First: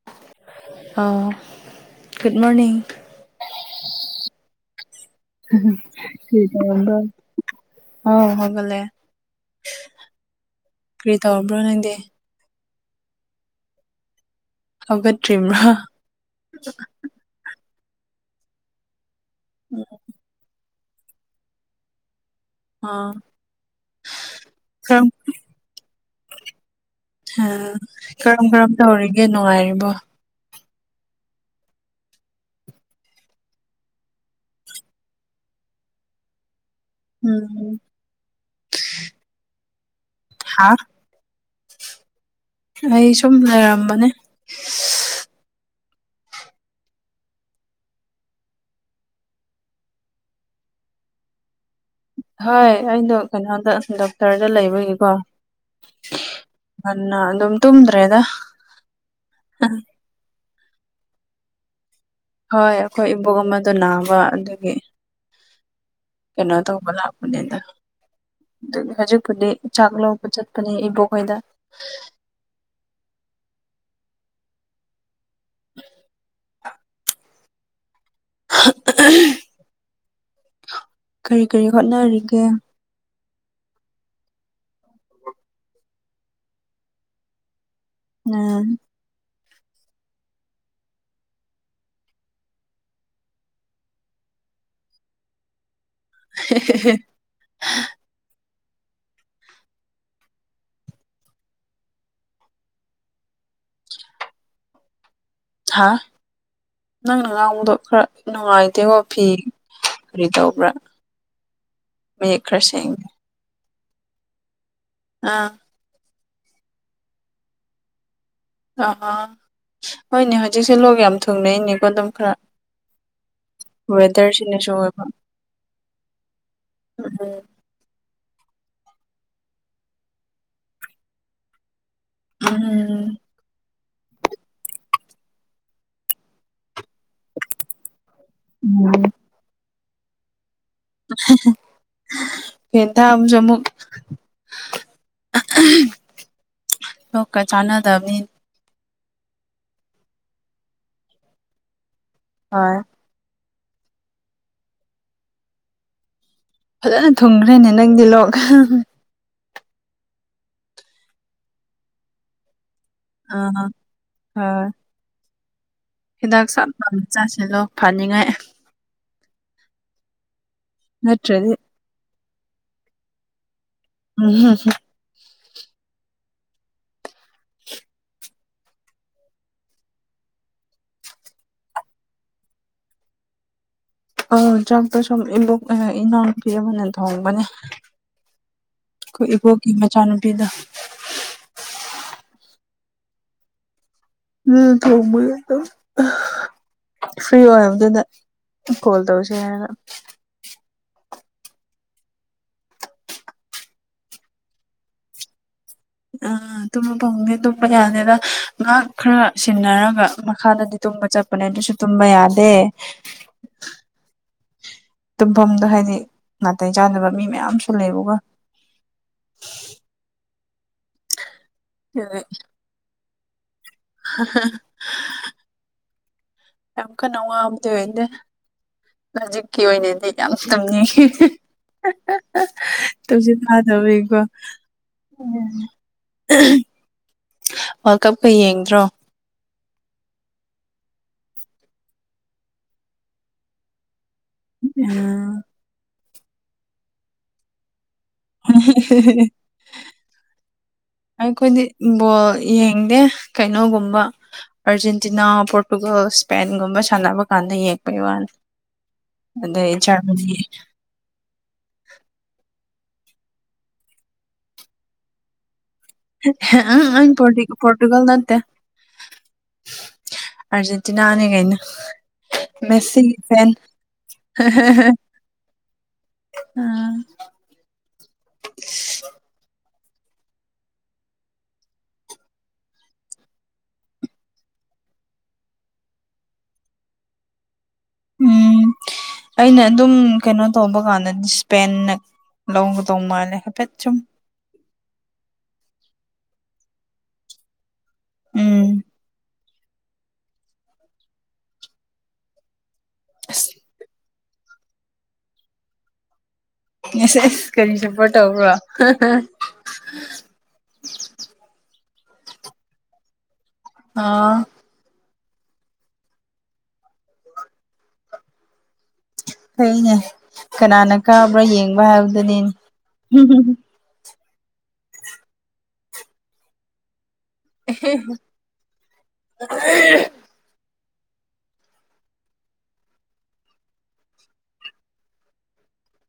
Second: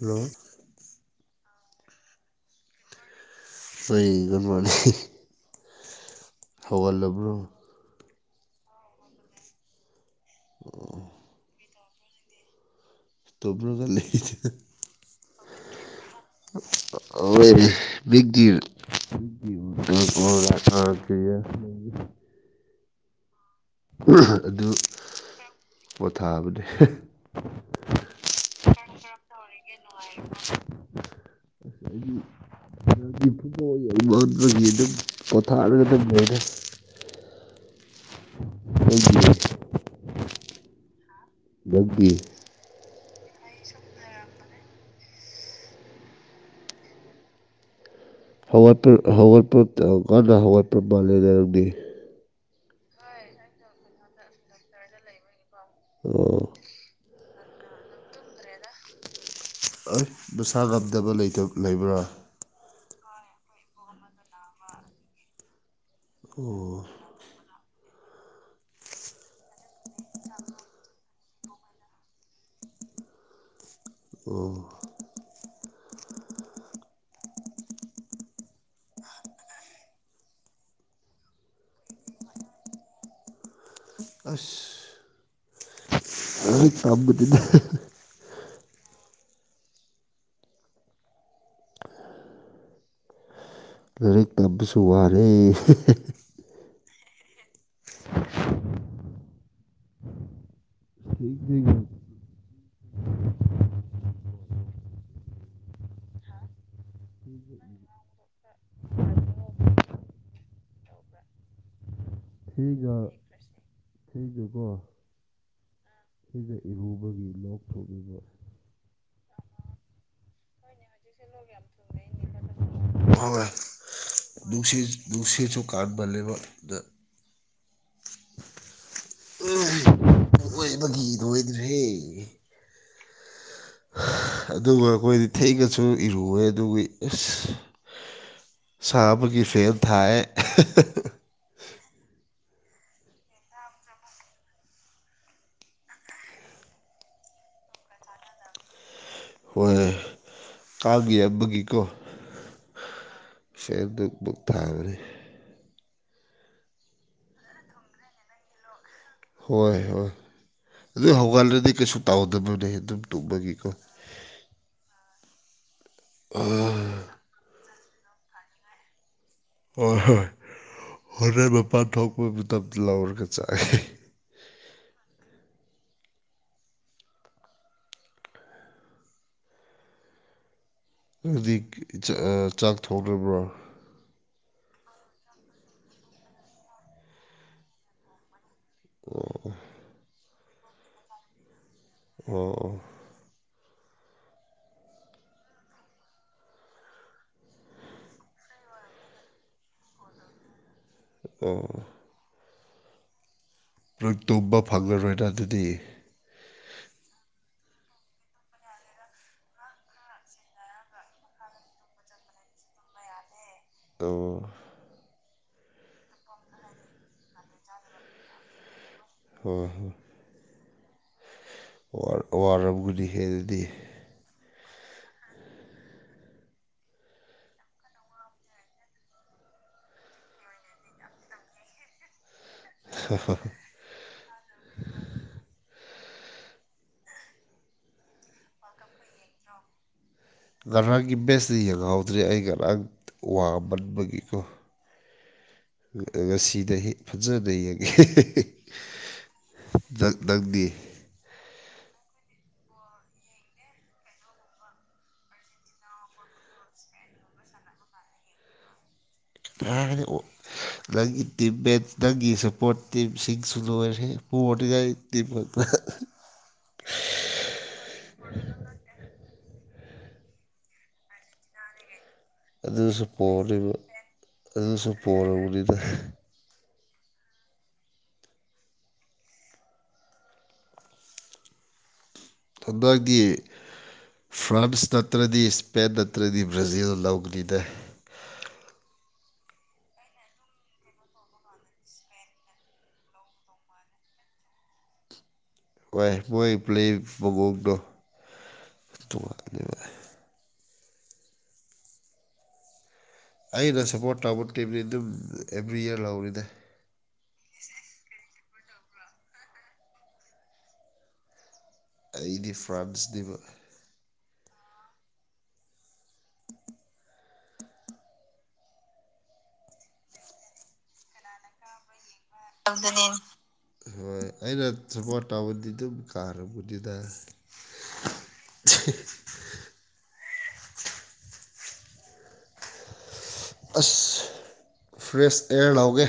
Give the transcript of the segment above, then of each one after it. Hello ꯑꯎ good morning ꯆꯩ ꯒꯤ ꯒꯨꯠꯃꯣꯢꯅꯤꯡ ꯀꯔꯤ ꯇꯧꯔꯝꯕꯔꯣ ꯍꯥꯎ ꯍꯧꯒꯠꯂꯦ [unintelligible] ꯀꯔꯤ ꯇꯧꯕ꯭ꯔꯣ ꯅꯪꯗꯤ ꯇꯕ꯭ꯔꯣꯒ ꯂꯩꯗ [unintelligible] ꯍꯧꯒꯠꯇ꯭ꯔꯤ꯭ꯕꯔꯣ [unintelligible] ꯑ ꯀ [unintelligible] [inaudible] ꯍꯥꯥ [unintelligible] ꯍꯥ ꯑꯗꯨ ꯄꯣꯊꯥꯕꯅꯦ ꯍꯥ ꯀꯔꯝ ꯀꯔꯝ ꯇꯧꯔꯤꯒꯦ ꯅꯨꯡꯉꯥꯏꯔꯤꯕꯣ [unintelligible] ꯃꯒꯤ ꯑꯗꯨꯝ ꯄꯣꯊꯥꯔꯒ ꯑꯗꯨꯝ ꯂꯩꯔꯦ [unintelligible] ꯎꯝ ꯑꯗꯨ [unintelligible] ꯍꯥꯥ ꯒꯤ [unintelligible] ꯑꯩ ꯁꯨꯝ ꯂꯩꯔꯝꯕꯅꯦ ꯍꯧꯒꯠꯄ ꯍꯧꯒꯠꯄ ꯑꯥ ꯉꯟꯅ ꯍꯧꯒꯠꯄ ꯃꯥꯜꯂꯦꯗ ꯅꯥꯪꯗꯤ ꯍꯣꯏ ꯑꯩꯗꯣ ꯀꯩꯅꯣꯗ ꯗꯣꯛꯇꯔꯗ ꯂꯩꯕꯒꯤꯀꯣ ꯑꯣ ꯉꯟꯅ ꯑꯗꯨꯝ ꯇꯨꯝꯗ꯭ꯔꯦꯗ ꯍ ꯅꯁꯥ ꯉꯝꯗꯕ ꯂꯩꯇ ꯂꯩꯕ꯭ꯔꯥ ꯍꯣꯏ ꯑꯩꯈꯣꯏ ꯏꯕꯣꯛ ꯑꯃꯗ ꯅꯥꯕ ꯑꯗꯨꯒꯤ ꯑꯣ ꯀꯩꯅꯣ ꯇꯧꯕ ꯂꯥꯛꯄꯅꯤꯅ ꯑꯗꯨ ꯍꯧꯖꯤꯛꯄꯨꯗꯤ ꯆꯥꯛ ꯂꯧꯕ ꯆꯠꯄꯅꯦ ꯏꯕꯣꯛ ꯑꯣꯏꯈꯣꯏꯗ ꯑꯣ [unintelligible] ꯀꯔꯤ ꯀꯔꯤ ꯍꯣꯠꯅꯔꯤꯒꯦ ꯑꯁ ꯑ ꯇꯝꯕꯗꯤꯅ ꯎꯝ ꯂꯔꯤꯛ ꯄꯕꯁꯨ ꯋꯥꯔꯦ [unintelligible] [unintelligible] ꯍꯥ ꯅꯪꯅ ꯉꯥꯡꯕꯗꯣ ꯈꯔ ꯅꯨꯡꯉꯥꯏꯇꯦꯀꯣ ꯐꯤ ꯀꯔꯤ ꯇꯧꯕ꯭ꯔꯥ ꯃꯌꯦꯛ ꯈꯔ ꯃꯤꯒꯥ ꯁꯦꯡꯗꯦ ꯑꯩꯒꯥ ꯀꯣ ꯑꯥ ꯁꯤꯗ ꯏꯔꯨꯕꯒꯤ ꯂꯣꯛꯊꯣꯛꯂꯤꯕ ꯑꯥ ꯍꯣꯏꯅꯦ ꯍꯧꯖꯤꯛꯁꯦ ꯂꯣꯛ ꯌꯥꯝ ꯊꯨꯡꯅꯩꯅꯦꯀꯣ ꯑꯗꯨꯝ ꯈꯔ [unintelligible] ꯋꯦꯗꯔꯁꯤꯅꯁꯨ ꯅꯨꯡꯁꯤ ꯑꯣꯏꯕ ꯅꯨꯡꯁꯤꯠꯁꯨ ꯀꯟꯃꯜꯂꯦꯕ ꯗ ꯎꯝ ꯎꯝ ꯂꯣꯏꯕꯒꯤ ꯂꯣꯏꯗ꯭ꯔꯦ [inaudible] [unintelligible] ꯎꯝ ꯑꯗꯨꯒ ꯑꯩꯈꯣꯏꯗꯤ ꯊꯦꯛꯅꯁꯨ ꯏꯔꯨꯋꯦ ꯑꯗꯨꯒꯤ ꯑꯁ ꯎꯝ ꯁꯥꯕꯒꯤ ꯐꯦꯠ ꯊꯑ ꯐꯦ ꯊ ꯑꯃꯁꯨꯃꯨꯛ ꯂꯣꯛꯀ ꯆꯥꯟꯅꯗꯕꯅꯤ ꯍꯣꯏ ꯀꯥꯒꯤꯕꯒꯤꯀꯣ [unintelligible] ꯁꯦ ꯕꯨꯛ ꯕꯨꯛ ꯊꯥꯕꯅꯤ ꯐꯖꯅ ꯊꯨꯡꯈ꯭ꯔꯦꯅꯦ ꯅꯪꯗꯤ ꯂꯣ ꯍꯣꯏ ꯍꯣꯏ ꯑꯗꯨ ꯍꯧꯒꯜꯂꯗꯤ ꯀꯩꯁꯨ ꯇꯥꯎꯗꯕꯅꯦ ꯑꯗꯨꯝ ꯑꯥ ꯇꯨꯝꯕꯒꯤꯀꯣ ꯍꯥꯥ ꯍꯤꯗꯥꯛ ꯆꯞꯄ ꯃꯆꯥꯁꯤꯗꯣ ꯐꯅꯤꯡꯉꯥꯏ ꯍꯣꯏ ꯍꯣꯏ ꯍꯣꯔꯦꯟ ꯅꯠꯇ꯭ꯔꯗꯤ ꯃꯄꯥꯟ ꯊꯣꯛꯄ ꯃꯇꯝꯇꯗꯨ ꯂꯧꯔꯒ ꯆꯥꯏ ꯎ ꯍ ꯍ ꯑꯗꯨꯗꯤ ꯆꯥꯛ ꯊꯣꯡꯇ꯭ꯔꯕ꯭ꯔꯣ ꯑ ꯆꯝꯗ ꯁ ꯏ ꯏꯅꯥꯎ ꯄꯤꯔꯕꯅꯤ ꯊꯣꯡꯕꯅꯦ ꯑꯣ ꯀꯣꯏꯕꯣꯒ ꯃꯆꯥ ꯅꯨꯨꯄꯤꯗꯣ ꯑꯣ ꯑꯣ ꯎꯝ ꯊꯃꯗ ꯐ꯭ꯔꯤ ꯑꯣꯏꯔꯕꯗꯨꯅ ꯀꯣꯜ ꯇꯧꯁꯦ ꯍꯥꯏꯅ ꯑꯣ ꯂꯣꯏ ꯇꯨꯝꯕ ꯐꯪꯂꯔꯣꯏꯅ ꯑꯗꯨꯗꯤ ꯑ ꯇꯨꯝꯕ ꯐꯪꯗꯦ ꯇꯨꯝꯄ ꯌꯥꯗꯦꯗ ꯉꯍꯥꯛ ꯈꯔ ꯁꯤꯟꯅꯔꯒ ꯃꯈꯥꯗꯗꯤ ꯇꯨꯝꯕ ꯆꯠꯄꯅꯦ ꯑꯗꯨꯁꯨ ꯇꯨꯝꯕ ꯌꯥꯗꯦ ꯇꯣ ꯇꯨꯝꯐꯝꯗꯣ ꯍꯥꯏꯗꯤ ꯅꯥꯇꯩ ꯆꯥꯗꯕ ꯃꯤ ꯃꯌꯥꯝꯁꯨ ꯂꯩꯕꯒ ꯍꯣꯏ ꯍꯣꯏ꯫ ꯋꯥꯔ ꯋꯥꯔꯧꯕꯗꯤ ꯍꯦꯂꯗꯤ ꯍꯥꯍꯥ ꯌꯥꯝ ꯀꯟꯅ ꯋꯥꯕꯗꯤ ꯑꯣꯢꯗꯦ꯫ ꯍꯧꯖꯤꯛꯀꯤ ꯑꯣꯏꯅꯗꯤ ꯌꯥꯝ ꯇꯨꯝꯅꯤꯡꯉꯤ ꯍꯥ ꯍꯥ ꯇꯨꯝꯁꯤꯠ ꯐꯗꯕꯩꯏꯀꯣ꯫ ꯎ ꯋꯥꯔꯜ ꯀꯞꯀ ꯌꯦꯡꯗ꯭ꯔꯣ꯫ ꯉꯔꯥꯡꯒꯤ ꯃꯕꯦꯠꯁꯇ ꯌꯦꯡꯍꯧꯗ꯭ꯔꯦ ꯑꯩ ꯉꯔꯥꯡ ꯋꯥꯃꯟꯕꯒꯤꯀꯣ꯫ [unintelligible] ꯉꯁꯤꯗꯩ ꯍꯤ ꯐꯖꯅ ꯌꯦꯡ ꯍꯦꯍꯦ ꯅꯪ ꯅꯪꯗꯤ꯫ ꯑꯩꯈꯣꯏꯗꯤ ꯕꯣꯜ ꯌꯦꯡꯗꯦ ꯀꯩꯅꯣꯒꯨꯝꯕ꯫ ꯑꯥꯔꯖꯦꯟꯇꯤꯅꯥ ꯄꯣꯔꯇꯨꯒꯜ ꯏꯁꯄꯦꯟꯒꯨꯝꯕ ꯁꯥꯟꯅꯕ ꯀꯥꯟꯗ ꯌꯦꯛꯄꯩ ꯋꯥꯅꯤ ꯑꯗꯩ ꯑꯗꯤ ꯖꯔꯃꯅꯤ ꯅꯪꯒꯤ ꯇꯤꯝꯕ ꯅꯪꯒꯤ ꯁꯄꯣꯔꯠ ꯇꯤꯝꯁꯤꯡꯁꯨ ꯂꯣꯏꯔꯦ ꯄꯣꯔꯉꯥꯏ ꯇꯤꯝ ꯄꯣꯔꯇꯨꯒꯜ ꯅꯠꯇꯦ ꯑꯔꯖꯦꯟꯇꯤꯅꯥ ꯀꯩꯅꯣ ꯑꯗꯨꯁꯨ ꯃꯦꯁꯤꯒꯤ ꯐꯦꯟ ꯄꯣꯔꯦꯕ ꯑꯗꯨꯁꯨ ꯄꯣꯔꯕꯅꯤꯅ ꯎꯝ ꯍꯟꯗꯛꯇꯗꯤ ꯐ꯭ꯔꯥꯟꯁ ꯅꯠꯇ꯭ꯔꯗꯤ ꯏꯁꯄꯦꯟ ꯅꯠꯇ꯭ꯔꯗꯤ ꯕ꯭ꯔꯥꯖꯤꯜ ꯂꯧꯒꯅꯤꯅꯦ ꯎꯝ ꯑꯩꯅ ꯑꯗꯨꯝ ꯀꯩꯅꯣ ꯇꯧꯕ ꯀꯥꯟꯗ ꯏꯁꯄꯦꯟꯅ ꯂꯣꯡ ꯇꯣꯡꯃ ꯂꯩꯒꯦ ꯄ ꯆꯨꯝ ꯏ ꯃꯣꯏ ꯄꯨꯂ ꯃꯑꯣꯡꯗꯣ ꯎꯝ ꯅꯨꯡꯉꯅꯤ ꯏ ꯑꯁ ꯑꯩꯅ ꯁꯄꯣꯔꯠ ꯇꯧꯕ ꯇꯤꯝꯅꯤ ꯑꯗꯨꯝ ꯑꯦꯕ꯭ꯔꯤ ꯏꯌꯥꯔ ꯂꯧꯔꯤꯅꯦ ꯁ ꯀꯔꯤ ꯁꯄꯣꯔꯠ ꯇꯧꯕ꯭ꯔꯣ ꯑꯩꯗꯤ ꯐ꯭ꯔꯥꯟꯁꯅꯦꯕ꯫ ꯑꯥ꯫ ꯐꯩꯅꯦ ꯀꯅꯥꯅ ꯀꯥꯕ꯭ꯔꯥ ꯌꯦꯡꯕ ꯍꯥꯏꯕꯗꯨꯅꯦꯅꯦ꯫ [unintelligible] ꯑꯩꯅ ꯀꯥꯔꯕꯨꯗꯤꯗ [inaudible] ꯑꯁ ꯐ꯭ꯔꯦꯁ ꯑꯦꯌꯥꯔ ꯂꯥꯎꯒꯦ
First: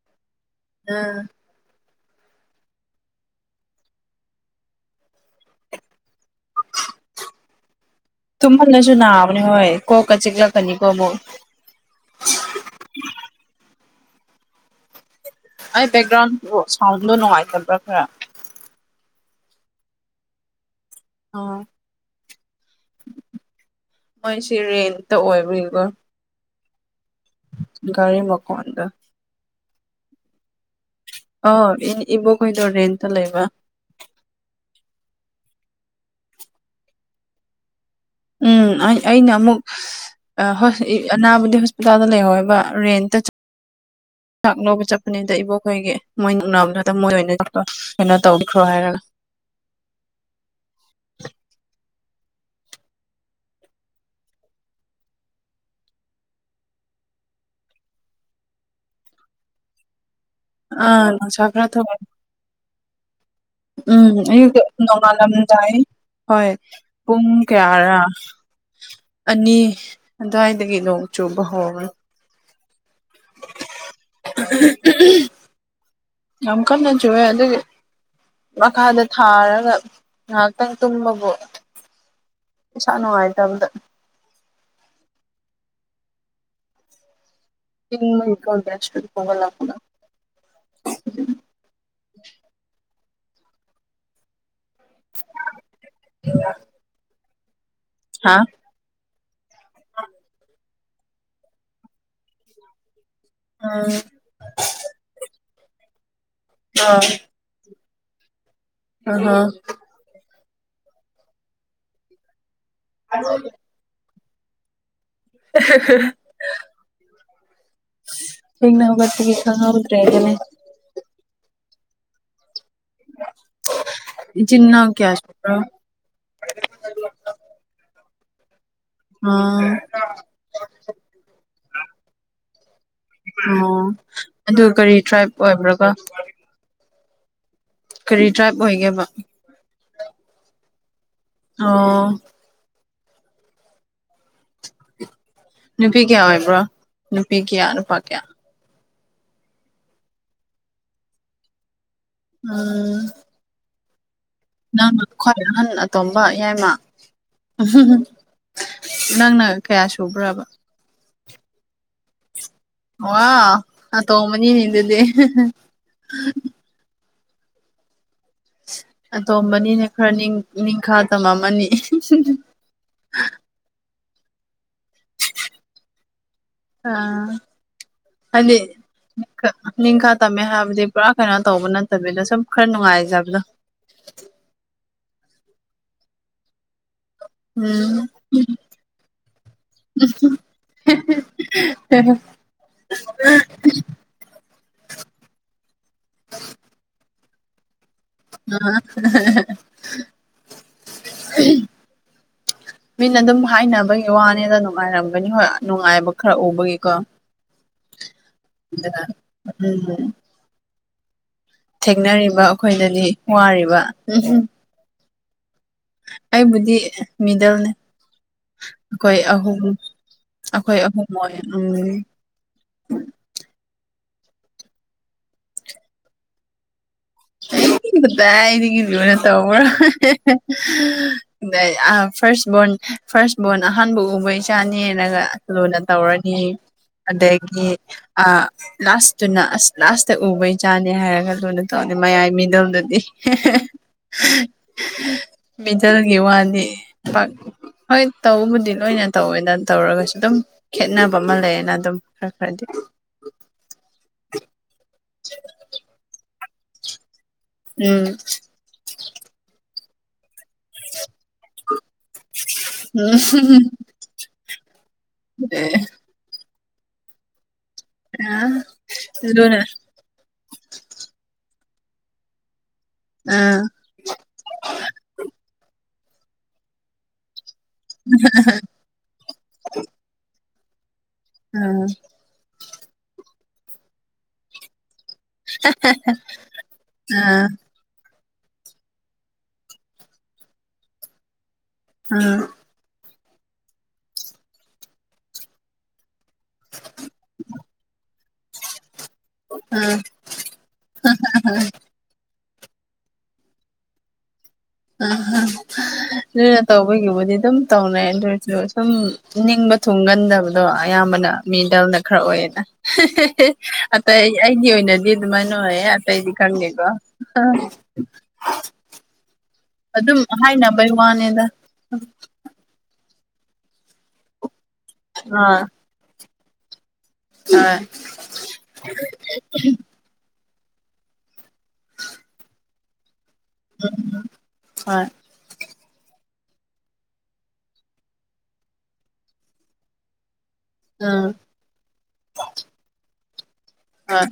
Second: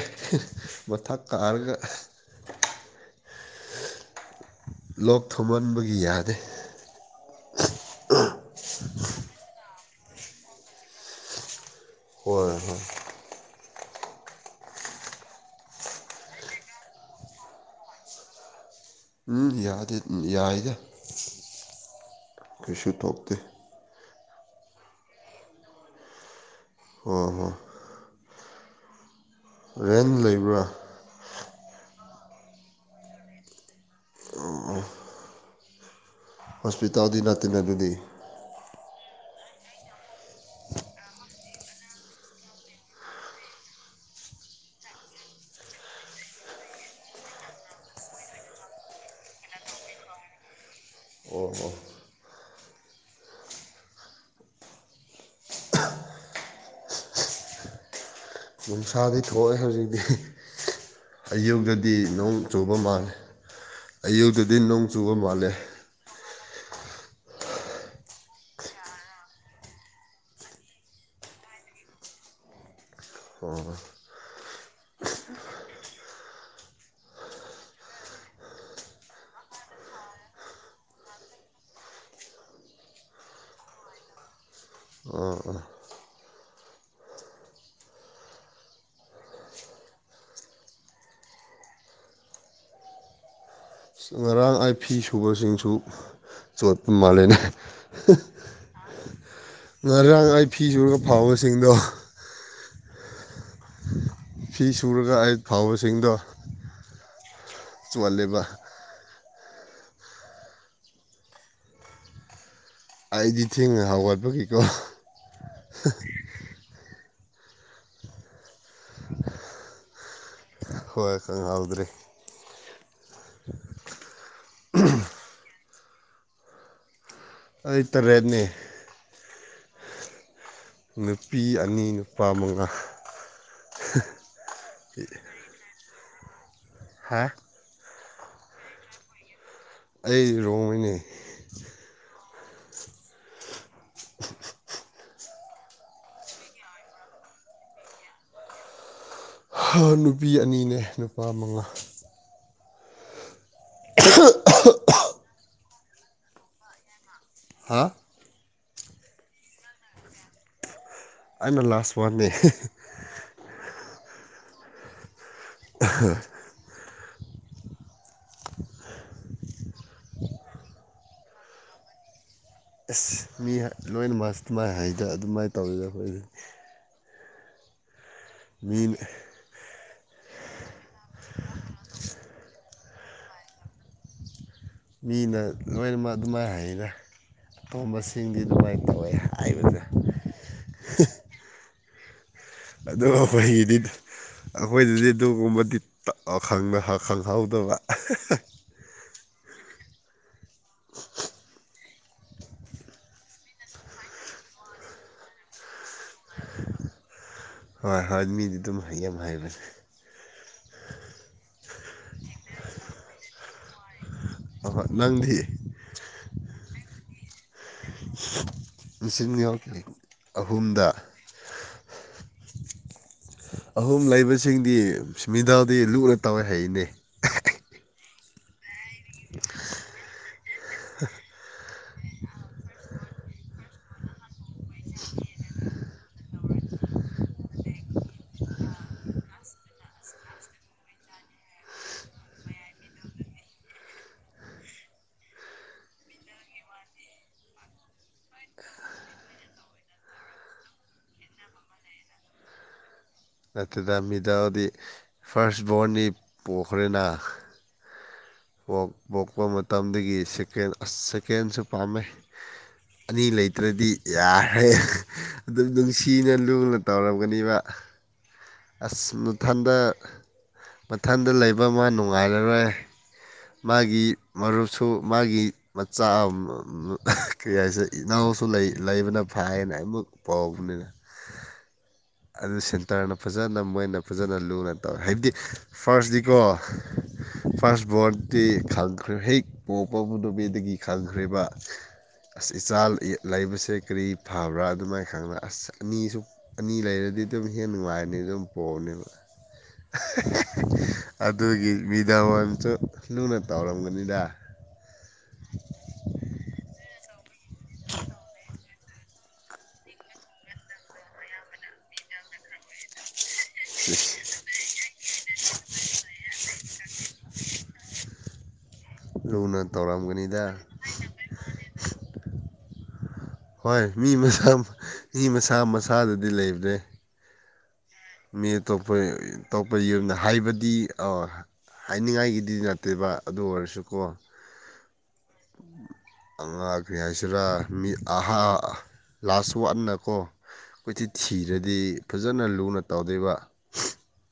ꯑ ꯃꯊꯛ ꯀꯥꯔꯒ꯫ ꯂꯣꯛ ꯊꯨꯝꯃꯟꯕꯒꯤ ꯌꯥꯗꯦ꯫ ꯑꯝ꯫ ꯇꯨꯍꯜꯅꯁꯨ ꯅꯕꯥꯅꯤ ꯍꯣꯏ ꯀꯣꯛꯀ ꯆꯤꯛꯂꯛꯀꯅꯤꯀꯣ ꯑꯃꯨꯛ ꯍꯣꯏ ꯍꯣꯏ꯫ ꯑꯩ ꯕꯦꯛꯒ꯭ꯔꯥꯎꯟꯗꯣ ꯁꯥꯎꯟꯗꯣ ꯅꯨꯡꯉꯥꯏꯇꯕ꯭ꯔꯥ ꯈꯔ ꯌꯥꯗꯤ ꯑꯗꯨꯝ ꯌꯥꯏꯗ ꯑꯣ ꯀꯩꯁꯨ ꯇꯧꯗꯦ ꯃꯣꯏꯁꯤ ꯔꯦꯟꯇ ꯑꯣꯏꯕꯒꯤꯀꯣ ꯍꯣ ꯍꯣ ꯒꯥꯔꯤ ꯃꯈꯣꯟꯗ ꯔꯦꯟꯠ ꯂꯩꯕ꯭ꯔꯥ ꯑꯥꯎ ꯏꯟ ꯏꯕꯣꯛ ꯈꯣꯢꯗꯣ ꯔꯦꯟꯠ ꯇ ꯂꯩꯕ ꯍꯣꯁꯄꯤꯇꯥꯜꯗꯤ ꯅꯠꯇꯦ ꯅ ꯑꯗꯨꯗꯤ ꯎꯝ ꯑꯩ ꯑꯩꯅ ꯑꯃꯨꯛ [unintelligible] ꯑ ꯍꯣꯢ ꯑꯅꯥꯕꯨꯗꯤ ꯍꯣꯁꯄꯤꯇꯥꯜꯗ ꯂꯩꯍꯧꯋꯦꯕ ꯔꯦꯟꯇ ꯆꯠ__ ꯆꯥꯛ ꯂꯧꯕ ꯆꯠꯄꯅꯤꯗ ꯏꯕꯣꯛꯈꯣꯏꯒꯤ ꯃꯣꯏ ꯅꯛꯅꯕꯗꯨꯗ ꯃꯣꯏ ꯑꯣꯏꯅ ꯆꯠꯄ__ ꯀꯩꯅꯣ ꯇꯧꯕꯤꯈ꯭ꯔꯣ ꯍꯥꯏꯔꯒ ꯑꯣ ꯑꯣ ꯅꯨꯡꯁꯥꯗꯤ ꯊꯣꯛꯑꯦ ꯍꯧꯖꯤꯛꯇꯤ ꯑꯥ ꯅꯨꯡꯁꯥ ꯈꯔ ꯑꯌꯨꯛꯗꯗꯤ ꯊꯣꯛꯑꯦ ꯅꯣꯡ ꯆꯨꯕ ꯃꯥꯜꯂꯦ ꯎꯝ ꯑꯌꯨꯛꯇꯗꯤ ꯑꯌꯨꯛꯇ ꯅꯣꯡ ꯆꯨꯕ ꯃꯥꯜꯂꯦ ꯅꯣꯡꯉꯥꯜꯂꯝꯗꯥꯏ ꯍꯣꯏ ꯄꯨꯡ ꯀꯌꯥꯔꯥ ꯑꯅꯤ ꯑꯗ꯭ꯋꯥꯏꯗꯒꯤ ꯅꯣꯡ ꯆꯨꯕ ꯍꯧꯔꯕꯅꯦ ꯍꯧꯔꯕ [unintelligible] ꯌꯥꯝ ꯀꯟꯅ ꯆꯨꯌꯦ ꯑꯗꯨꯒꯤ ꯃꯈꯥꯗ ꯊꯥꯔꯒ ꯉꯥꯏꯍꯛꯇꯪ ꯇꯨꯝꯕꯕꯨ ꯏꯁꯥ ꯅꯨꯡꯉꯥꯏꯇꯕꯗ ꯑꯥ ꯑꯥ ꯏꯤꯟꯕꯒꯤꯀꯣ ꯕꯦꯆꯇꯩ ꯍꯧꯒꯠꯂꯛꯄꯗ ꯉꯔꯥꯡ ꯑꯥꯏ ꯐꯤ ꯁꯨꯕꯁꯤꯡꯁꯨ ꯆꯣꯠꯄ ꯃꯥꯂꯦꯅꯦ ꯍꯥꯥ ꯉꯔꯥꯡ ꯑꯩ ꯐꯤ ꯁꯨꯔꯒ ꯐꯥꯎꯕꯁꯤꯡꯗꯣ ꯑꯥ ꯐꯤ ꯁꯨꯔꯒ ꯑꯩ ꯐꯥꯎꯕꯁꯤꯡꯗꯣ [unintelligible] ꯆꯣꯠꯂꯦꯕ ꯑ ꯍ ꯑꯩꯗꯤ ꯊꯦꯡꯅ ꯍꯧꯒꯠꯄꯒꯤꯀꯣ [unintelligible] ꯊꯦꯡꯅ ꯍꯧꯒꯠꯄꯒꯤ ꯈꯪꯍꯧꯗ꯭ꯔꯦꯗꯨꯅꯦ ꯍꯣꯏ ꯈꯪꯍꯥꯎꯗ꯭ꯔꯤ ꯏꯆꯤꯟ ꯏꯅꯥꯎ ꯀꯌꯥ ꯁꯨꯕ꯭ꯔꯣ ꯑꯩ ꯇꯔꯦꯠꯅꯦ ꯑꯣ ꯅꯨꯄꯤ ꯑꯅꯤ ꯅꯨꯄꯥ ꯃꯉꯥ ꯑꯣ ꯑꯗꯨꯒ ꯀꯔꯤ ꯇ꯭ꯔꯥꯏꯞ ꯑꯣꯏꯕ꯭ꯔꯥ ꯀꯣ ꯍꯥ ꯀꯔꯤ ꯇ꯭ꯔꯥꯏꯞ ꯑꯣꯏꯒꯦꯕ ꯑꯩ ꯔꯣꯡꯃꯩꯅꯦ ꯑꯣ ꯅꯨꯄꯤ ꯀꯌꯥ ꯑꯣꯏꯕ꯭ꯔꯣ ꯅꯨꯄꯤ ꯀꯌꯥ ꯅꯨꯄꯥ ꯀꯌꯥ ꯍꯥ ꯅꯨꯄꯤ ꯑꯅꯤꯅꯦ ꯅꯨꯄꯥ ꯃꯉꯥ ꯎꯝ ꯅꯪꯅ [unintelligible] ꯈ꯭ꯋꯥꯏ ꯑꯍꯟ ꯑꯇꯣꯝꯕ ꯌꯥꯏꯃ ꯍꯥ [unintelligible] ꯅꯪꯅ ꯀꯌꯥ ꯁꯨꯕ꯭ꯔꯕ ꯑꯩꯅ ꯂꯥꯁ ꯋꯥꯟꯅꯦ꯫ ꯃꯥ ꯑꯇꯣꯃꯅꯤꯅꯗꯗꯤ꯫ ꯑꯍ ꯑꯇꯣꯝꯕꯅꯤꯅ ꯈꯔ ꯅꯤꯡꯈꯥ ꯇꯝꯃꯝꯃꯅꯤ꯫ ꯑꯁ ꯃꯤ ꯂꯣꯏꯅ ꯃꯁ ꯑꯗꯨꯃꯥꯏꯅ ꯍꯩꯗ ꯑꯗꯨꯃꯥꯏꯅ ꯇꯧꯋꯤꯗ ꯑꯩꯈꯣꯏ ꯑꯥ ꯃꯤꯅ ꯅꯤꯡꯈꯥ ꯇꯝꯃꯦ ꯍꯥꯏꯕꯗꯤ ꯄꯨꯔꯥ ꯀꯩꯅꯣ ꯇꯧꯕ ꯅꯠꯇꯕꯤꯗ ꯁꯨꯝ ꯈꯔ ꯅꯨꯡꯉꯥꯏꯖꯕꯗꯣ ꯃꯤꯅ ꯂꯣꯏꯅꯃꯛ ꯑꯗꯨꯃꯥꯏ ꯍꯥꯏꯔ ꯎꯝ ꯇꯣꯝꯕꯁꯤꯡꯗꯤ ꯑꯗꯨꯃꯥꯏꯅ ꯇꯧꯋꯦ ꯍꯥꯏꯕꯗꯦ꯫ ꯍꯦꯍꯦ ꯑꯗꯣ ꯑꯩꯈꯣꯏꯗꯤ꯫ ꯑꯩꯈꯣꯏꯗꯗꯤ ꯑꯗꯨꯒꯨꯝꯕꯗꯤ ꯈꯪꯍꯧꯗꯕ [unintelligible] ꯃꯤꯅ ꯑꯗꯨꯝ ꯍꯥꯏꯅꯕꯒꯤ ꯋꯥꯅꯤꯗ ꯅꯨꯡꯉꯥꯏꯔꯝꯒꯅꯤ ꯍꯣꯏ ꯅꯨꯡꯉꯥꯏꯕ ꯈꯔ ꯎꯕꯒꯤꯀꯣ ꯍꯣꯏ ꯍꯣꯏ ꯃꯤꯗꯤ ꯑꯗꯨꯝ ꯍꯌꯦꯡ ꯍꯥꯏꯅꯦ꯫ ꯎꯝ ꯊꯦꯡꯅꯔꯤꯕ ꯑꯩꯈꯣꯏꯗꯗꯤ ꯋꯥꯔꯤꯕ ꯎꯝꯍꯨꯝ ꯍꯣꯏ ꯍꯣꯏ ꯅꯪꯗꯤ ꯑꯩꯕꯨꯗꯤ ꯃꯤꯗꯜꯅꯦ꯫ ꯑꯩꯈꯣꯏ ꯃꯦꯆꯤꯟ ꯑꯍꯨꯝ ꯑꯩꯈꯣꯏ ꯑꯍꯨꯝꯗ ꯑꯍꯨꯝ ꯑꯣꯏ ꯎꯝ ꯑꯍꯨꯝ ꯂꯩꯕꯁꯤꯡꯗꯤ ꯃꯤꯗꯜꯗꯤ ꯂꯨꯅ ꯇꯧꯋꯦ ꯍꯥꯏꯅꯦ꯫ ꯑꯩ ꯀꯗꯥꯏꯗꯒꯤ ꯂꯨꯅ ꯇꯧꯕ꯭ꯔꯥ ꯑꯗ ꯌꯥꯝ ꯐꯥꯔꯁ ꯕꯣꯔꯟ ꯐꯥꯔꯁ ꯕꯣꯔꯟ ꯑꯍꯥꯟꯕ ꯎꯕ ꯏꯆꯥꯅꯦꯅꯒ ꯂꯨꯅ ꯇꯧꯔꯅꯤ ꯑꯗꯒꯤ ꯑ ꯂꯥꯁꯇꯨꯅ ꯑꯁ ꯂꯥꯁꯇ ꯎꯕ ꯢꯆꯥꯅꯦ ꯍꯥꯏꯔꯒ ꯂꯨꯅ ꯇꯧ ꯃꯌꯥꯏ ꯃꯤꯗꯣꯝꯗꯗꯤ ꯃꯤꯗꯜꯒꯤ ꯋꯥꯗꯤ ꯄꯥꯛ ꯍꯣꯏ ꯇꯧꯕꯗꯤ ꯂꯣꯏꯅ ꯇꯧꯋꯦꯅ ꯇꯧꯔꯒꯁꯨ ꯑꯗꯨꯝ ꯈꯦꯠꯅꯕ ꯑꯃ ꯂꯩꯌꯦꯅ ꯑꯗꯨꯝ ꯈꯔ ꯈꯔꯗꯤ ꯅꯠꯇꯗ ꯃꯤꯗꯥꯗꯤ ꯐꯥꯔꯁ ꯕꯣꯔꯅꯤ ꯄꯣꯛꯈ꯭ꯔꯦꯅ ꯎꯝ ꯄꯣꯛꯄ ꯃꯇꯝꯗꯒꯤ ꯁꯦꯀꯦꯟ ꯑꯁ ꯁꯦꯀꯦꯟꯁꯨ ꯄꯥꯝꯃꯦ꯫ ꯎꯝ ꯑꯅꯤ ꯂꯩꯇ꯭ꯔꯗꯤ ꯌꯥꯔꯦ ꯑꯗꯨꯝ ꯅꯨꯡꯁꯤ꯫ ꯀꯤꯅ ꯂꯨꯅ ꯇꯧꯔꯝꯒꯅꯤꯕ ꯑꯥ ꯑꯁ ꯃꯊꯟꯗ ꯃꯊꯟꯗ ꯂꯩꯕ ꯑꯃ ꯅꯨꯡꯉꯥꯏꯔꯔꯣꯏ ꯑꯥ ꯃꯥꯒꯤ ꯃꯔꯨꯞꯁꯨ ꯃꯥꯒꯤ ꯃꯆꯥ ꯀꯔꯤ ꯍꯥꯏꯁꯦ ꯏꯅꯥꯎꯁꯨ ꯂꯩꯕꯅ ꯐꯥꯏꯅ ꯑꯩꯃꯛ ꯄꯥꯎꯕꯅꯤꯅ꯫ ꯎꯝ ꯑꯗꯨ ꯁꯦꯟꯇꯔꯅ ꯐꯖꯅ ꯃꯣꯏꯅ ꯐꯖꯅ ꯂꯨꯅ ꯇꯧꯋꯤ ꯍꯥꯏꯕꯗꯤ ꯐꯥꯔꯁꯗꯤꯀꯣ ꯑꯥ ꯐꯥꯔꯁ ꯕꯣꯔꯠ ꯇꯤ ꯈꯪꯈ꯭ꯔ ꯍꯦꯛ ꯄꯣꯛꯄ ꯅꯨꯃꯤꯗꯒꯤ ꯈꯪꯈ꯭ꯔꯤꯕ ꯑꯥ ꯑꯁ ꯏꯆꯥ ꯂꯩꯕꯁꯦ ꯀꯔꯤ ꯐꯕ꯭ꯔꯥ ꯑꯗꯨꯃꯥꯏ ꯈꯪꯅ ꯑꯁ ꯑꯅꯤꯁꯨ ꯑꯅꯤ ꯂꯩꯔꯗꯤ ꯑꯗꯨꯝ ꯍꯦꯟ ꯅꯨꯡꯉꯥꯏꯕꯅꯤ ꯑꯗꯨꯝ ꯄꯣꯛꯑꯕꯅꯦꯕ꯫ ꯑꯥ ꯑꯗꯨꯒꯤ ꯃꯤꯗꯜꯋꯥꯏꯔꯝꯁꯨ ꯂꯨꯅ ꯇꯧꯔꯝꯒꯅꯤꯗ ꯑꯍ ꯂꯨꯅ ꯇꯧꯕꯒꯤꯕꯨꯗꯤ ꯑꯗꯨꯝ ꯇꯧꯅꯩ ꯑꯗꯨ ꯑꯣꯏꯔꯁꯨ ꯁꯨꯝ ꯅꯤꯡꯕ ꯊꯨꯡꯒꯟꯗꯕ ꯑꯗꯣ ꯑꯌꯥꯝꯕꯅ ꯃꯤꯗꯜꯅ ꯈꯔ ꯑꯣꯏꯌꯦꯗ ꯑꯇꯩ ꯑꯩꯒꯤ ꯑꯣꯏꯅꯗꯤ ꯑꯗꯨꯃꯥꯏꯅ ꯑꯣꯏꯌꯦ ꯑꯇꯩꯗꯤ ꯈꯪꯗꯦꯀꯣ ꯂꯨꯅ ꯑꯗꯨꯝ ꯇꯧꯔꯝꯒꯅꯤꯗ ꯍꯥꯏꯅꯕꯩ ꯋꯥꯅꯤꯗ ꯍꯣꯏ ꯃꯤ ꯃꯁꯝ ꯃꯤ ꯃꯁꯥ ꯑꯥ ꯃꯁꯥꯗꯗꯤ ꯂꯩꯕꯅꯦ [unintelligible] ꯃꯤ ꯑꯇꯣꯞꯄꯩ ꯑꯇꯣꯞꯄ ꯌꯨꯝꯗ ꯍꯥꯏꯕꯗꯤ ꯑꯣ ꯍꯥꯏꯅꯤꯡꯉꯥꯏꯒꯤꯗꯤ ꯅꯠꯇꯦꯕ ꯑꯗꯨ ꯑꯣꯏꯔꯁꯨꯀꯣ ꯍꯣꯏ ꯑꯉꯥ ꯀꯔꯤ ꯍꯥꯏꯁꯤꯔꯥ ꯃꯤ ꯑꯍꯥ ꯂꯥꯁ ꯋꯥꯠꯅꯀꯣ ꯀꯣꯏꯊꯤ ꯎꯝ ꯊꯤꯔꯗꯤ ꯐꯖꯅ ꯂꯨꯅ ꯇꯧꯗꯨꯏꯕ ꯑ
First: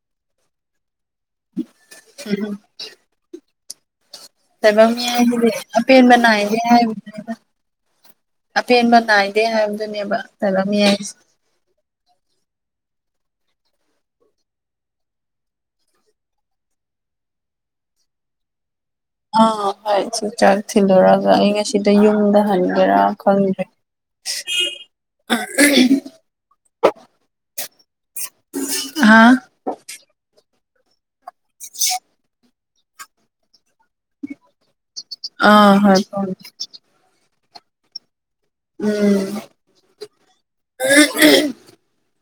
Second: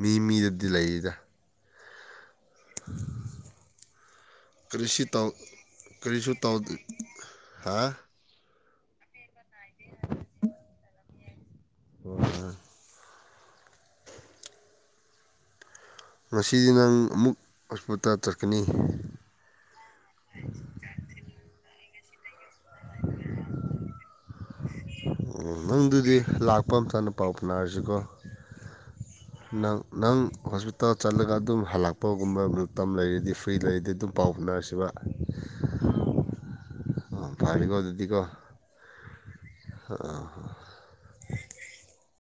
ꯃꯤ ꯃꯤꯗꯗꯤ ꯂꯩꯏꯗ [unintelligible] [inaudible] ꯇꯥꯏꯕꯪ ꯃꯤ ꯇꯧ ꯍꯥꯏꯁꯤꯗꯤ ꯀꯔꯤꯁꯨ ꯑꯄꯦꯟꯕꯅꯥꯏꯗꯦ ꯇꯧꯗꯦ ꯍꯥꯏꯕꯒꯨꯝꯕꯅꯤꯗ ꯍꯥ ꯑꯄꯦꯟꯕ ꯅꯥꯏꯗꯦ ꯍꯥꯏꯕꯗꯨꯅꯦꯕ ꯇꯥꯏꯕꯪ ꯃꯤ ꯍꯥꯏꯁꯦ ꯑꯣ ꯍ [inaudible] ꯉꯁꯤꯗꯤ ꯅꯪ ꯑꯃꯨꯛ ꯍꯣꯁꯄꯤꯇꯥꯜ ꯆꯠꯀꯅꯤ ꯑꯥ ꯍꯣꯏ ꯆ ꯆꯥꯛ ꯊꯤꯜꯂꯨꯔꯒ ꯑꯩ ꯉꯁꯤꯗ ꯌꯨꯝꯗ ꯍꯟꯒꯦꯔꯥ ꯈꯪꯗ꯭ꯔꯦ ꯎ ꯎ ꯅꯪꯗꯨꯗꯤ ꯂꯥꯛꯄ ꯑꯝꯇꯅ ꯄꯥꯎ ꯐꯅꯔꯁꯤꯀꯣ ꯍꯥ ꯅꯪ ꯅꯪ ꯍꯣꯁꯄꯤꯇꯥꯜ ꯆꯠꯂꯒ ꯑꯗꯨꯝ ꯍꯜꯂꯛꯄ ꯨꯝꯕ ꯇꯝ ꯂꯩꯔꯗꯤ ꯐ꯭ꯔꯤ ꯂꯩꯔꯗꯤ ꯑꯗꯨꯝ ꯄꯥꯎ ꯍꯣꯠꯅꯔꯁꯤꯕ ꯑ ꯍꯣꯏ ꯐ ꯐꯔꯦ ꯀꯧꯕ ꯑꯗꯨꯗꯤꯀꯣ ꯎꯝ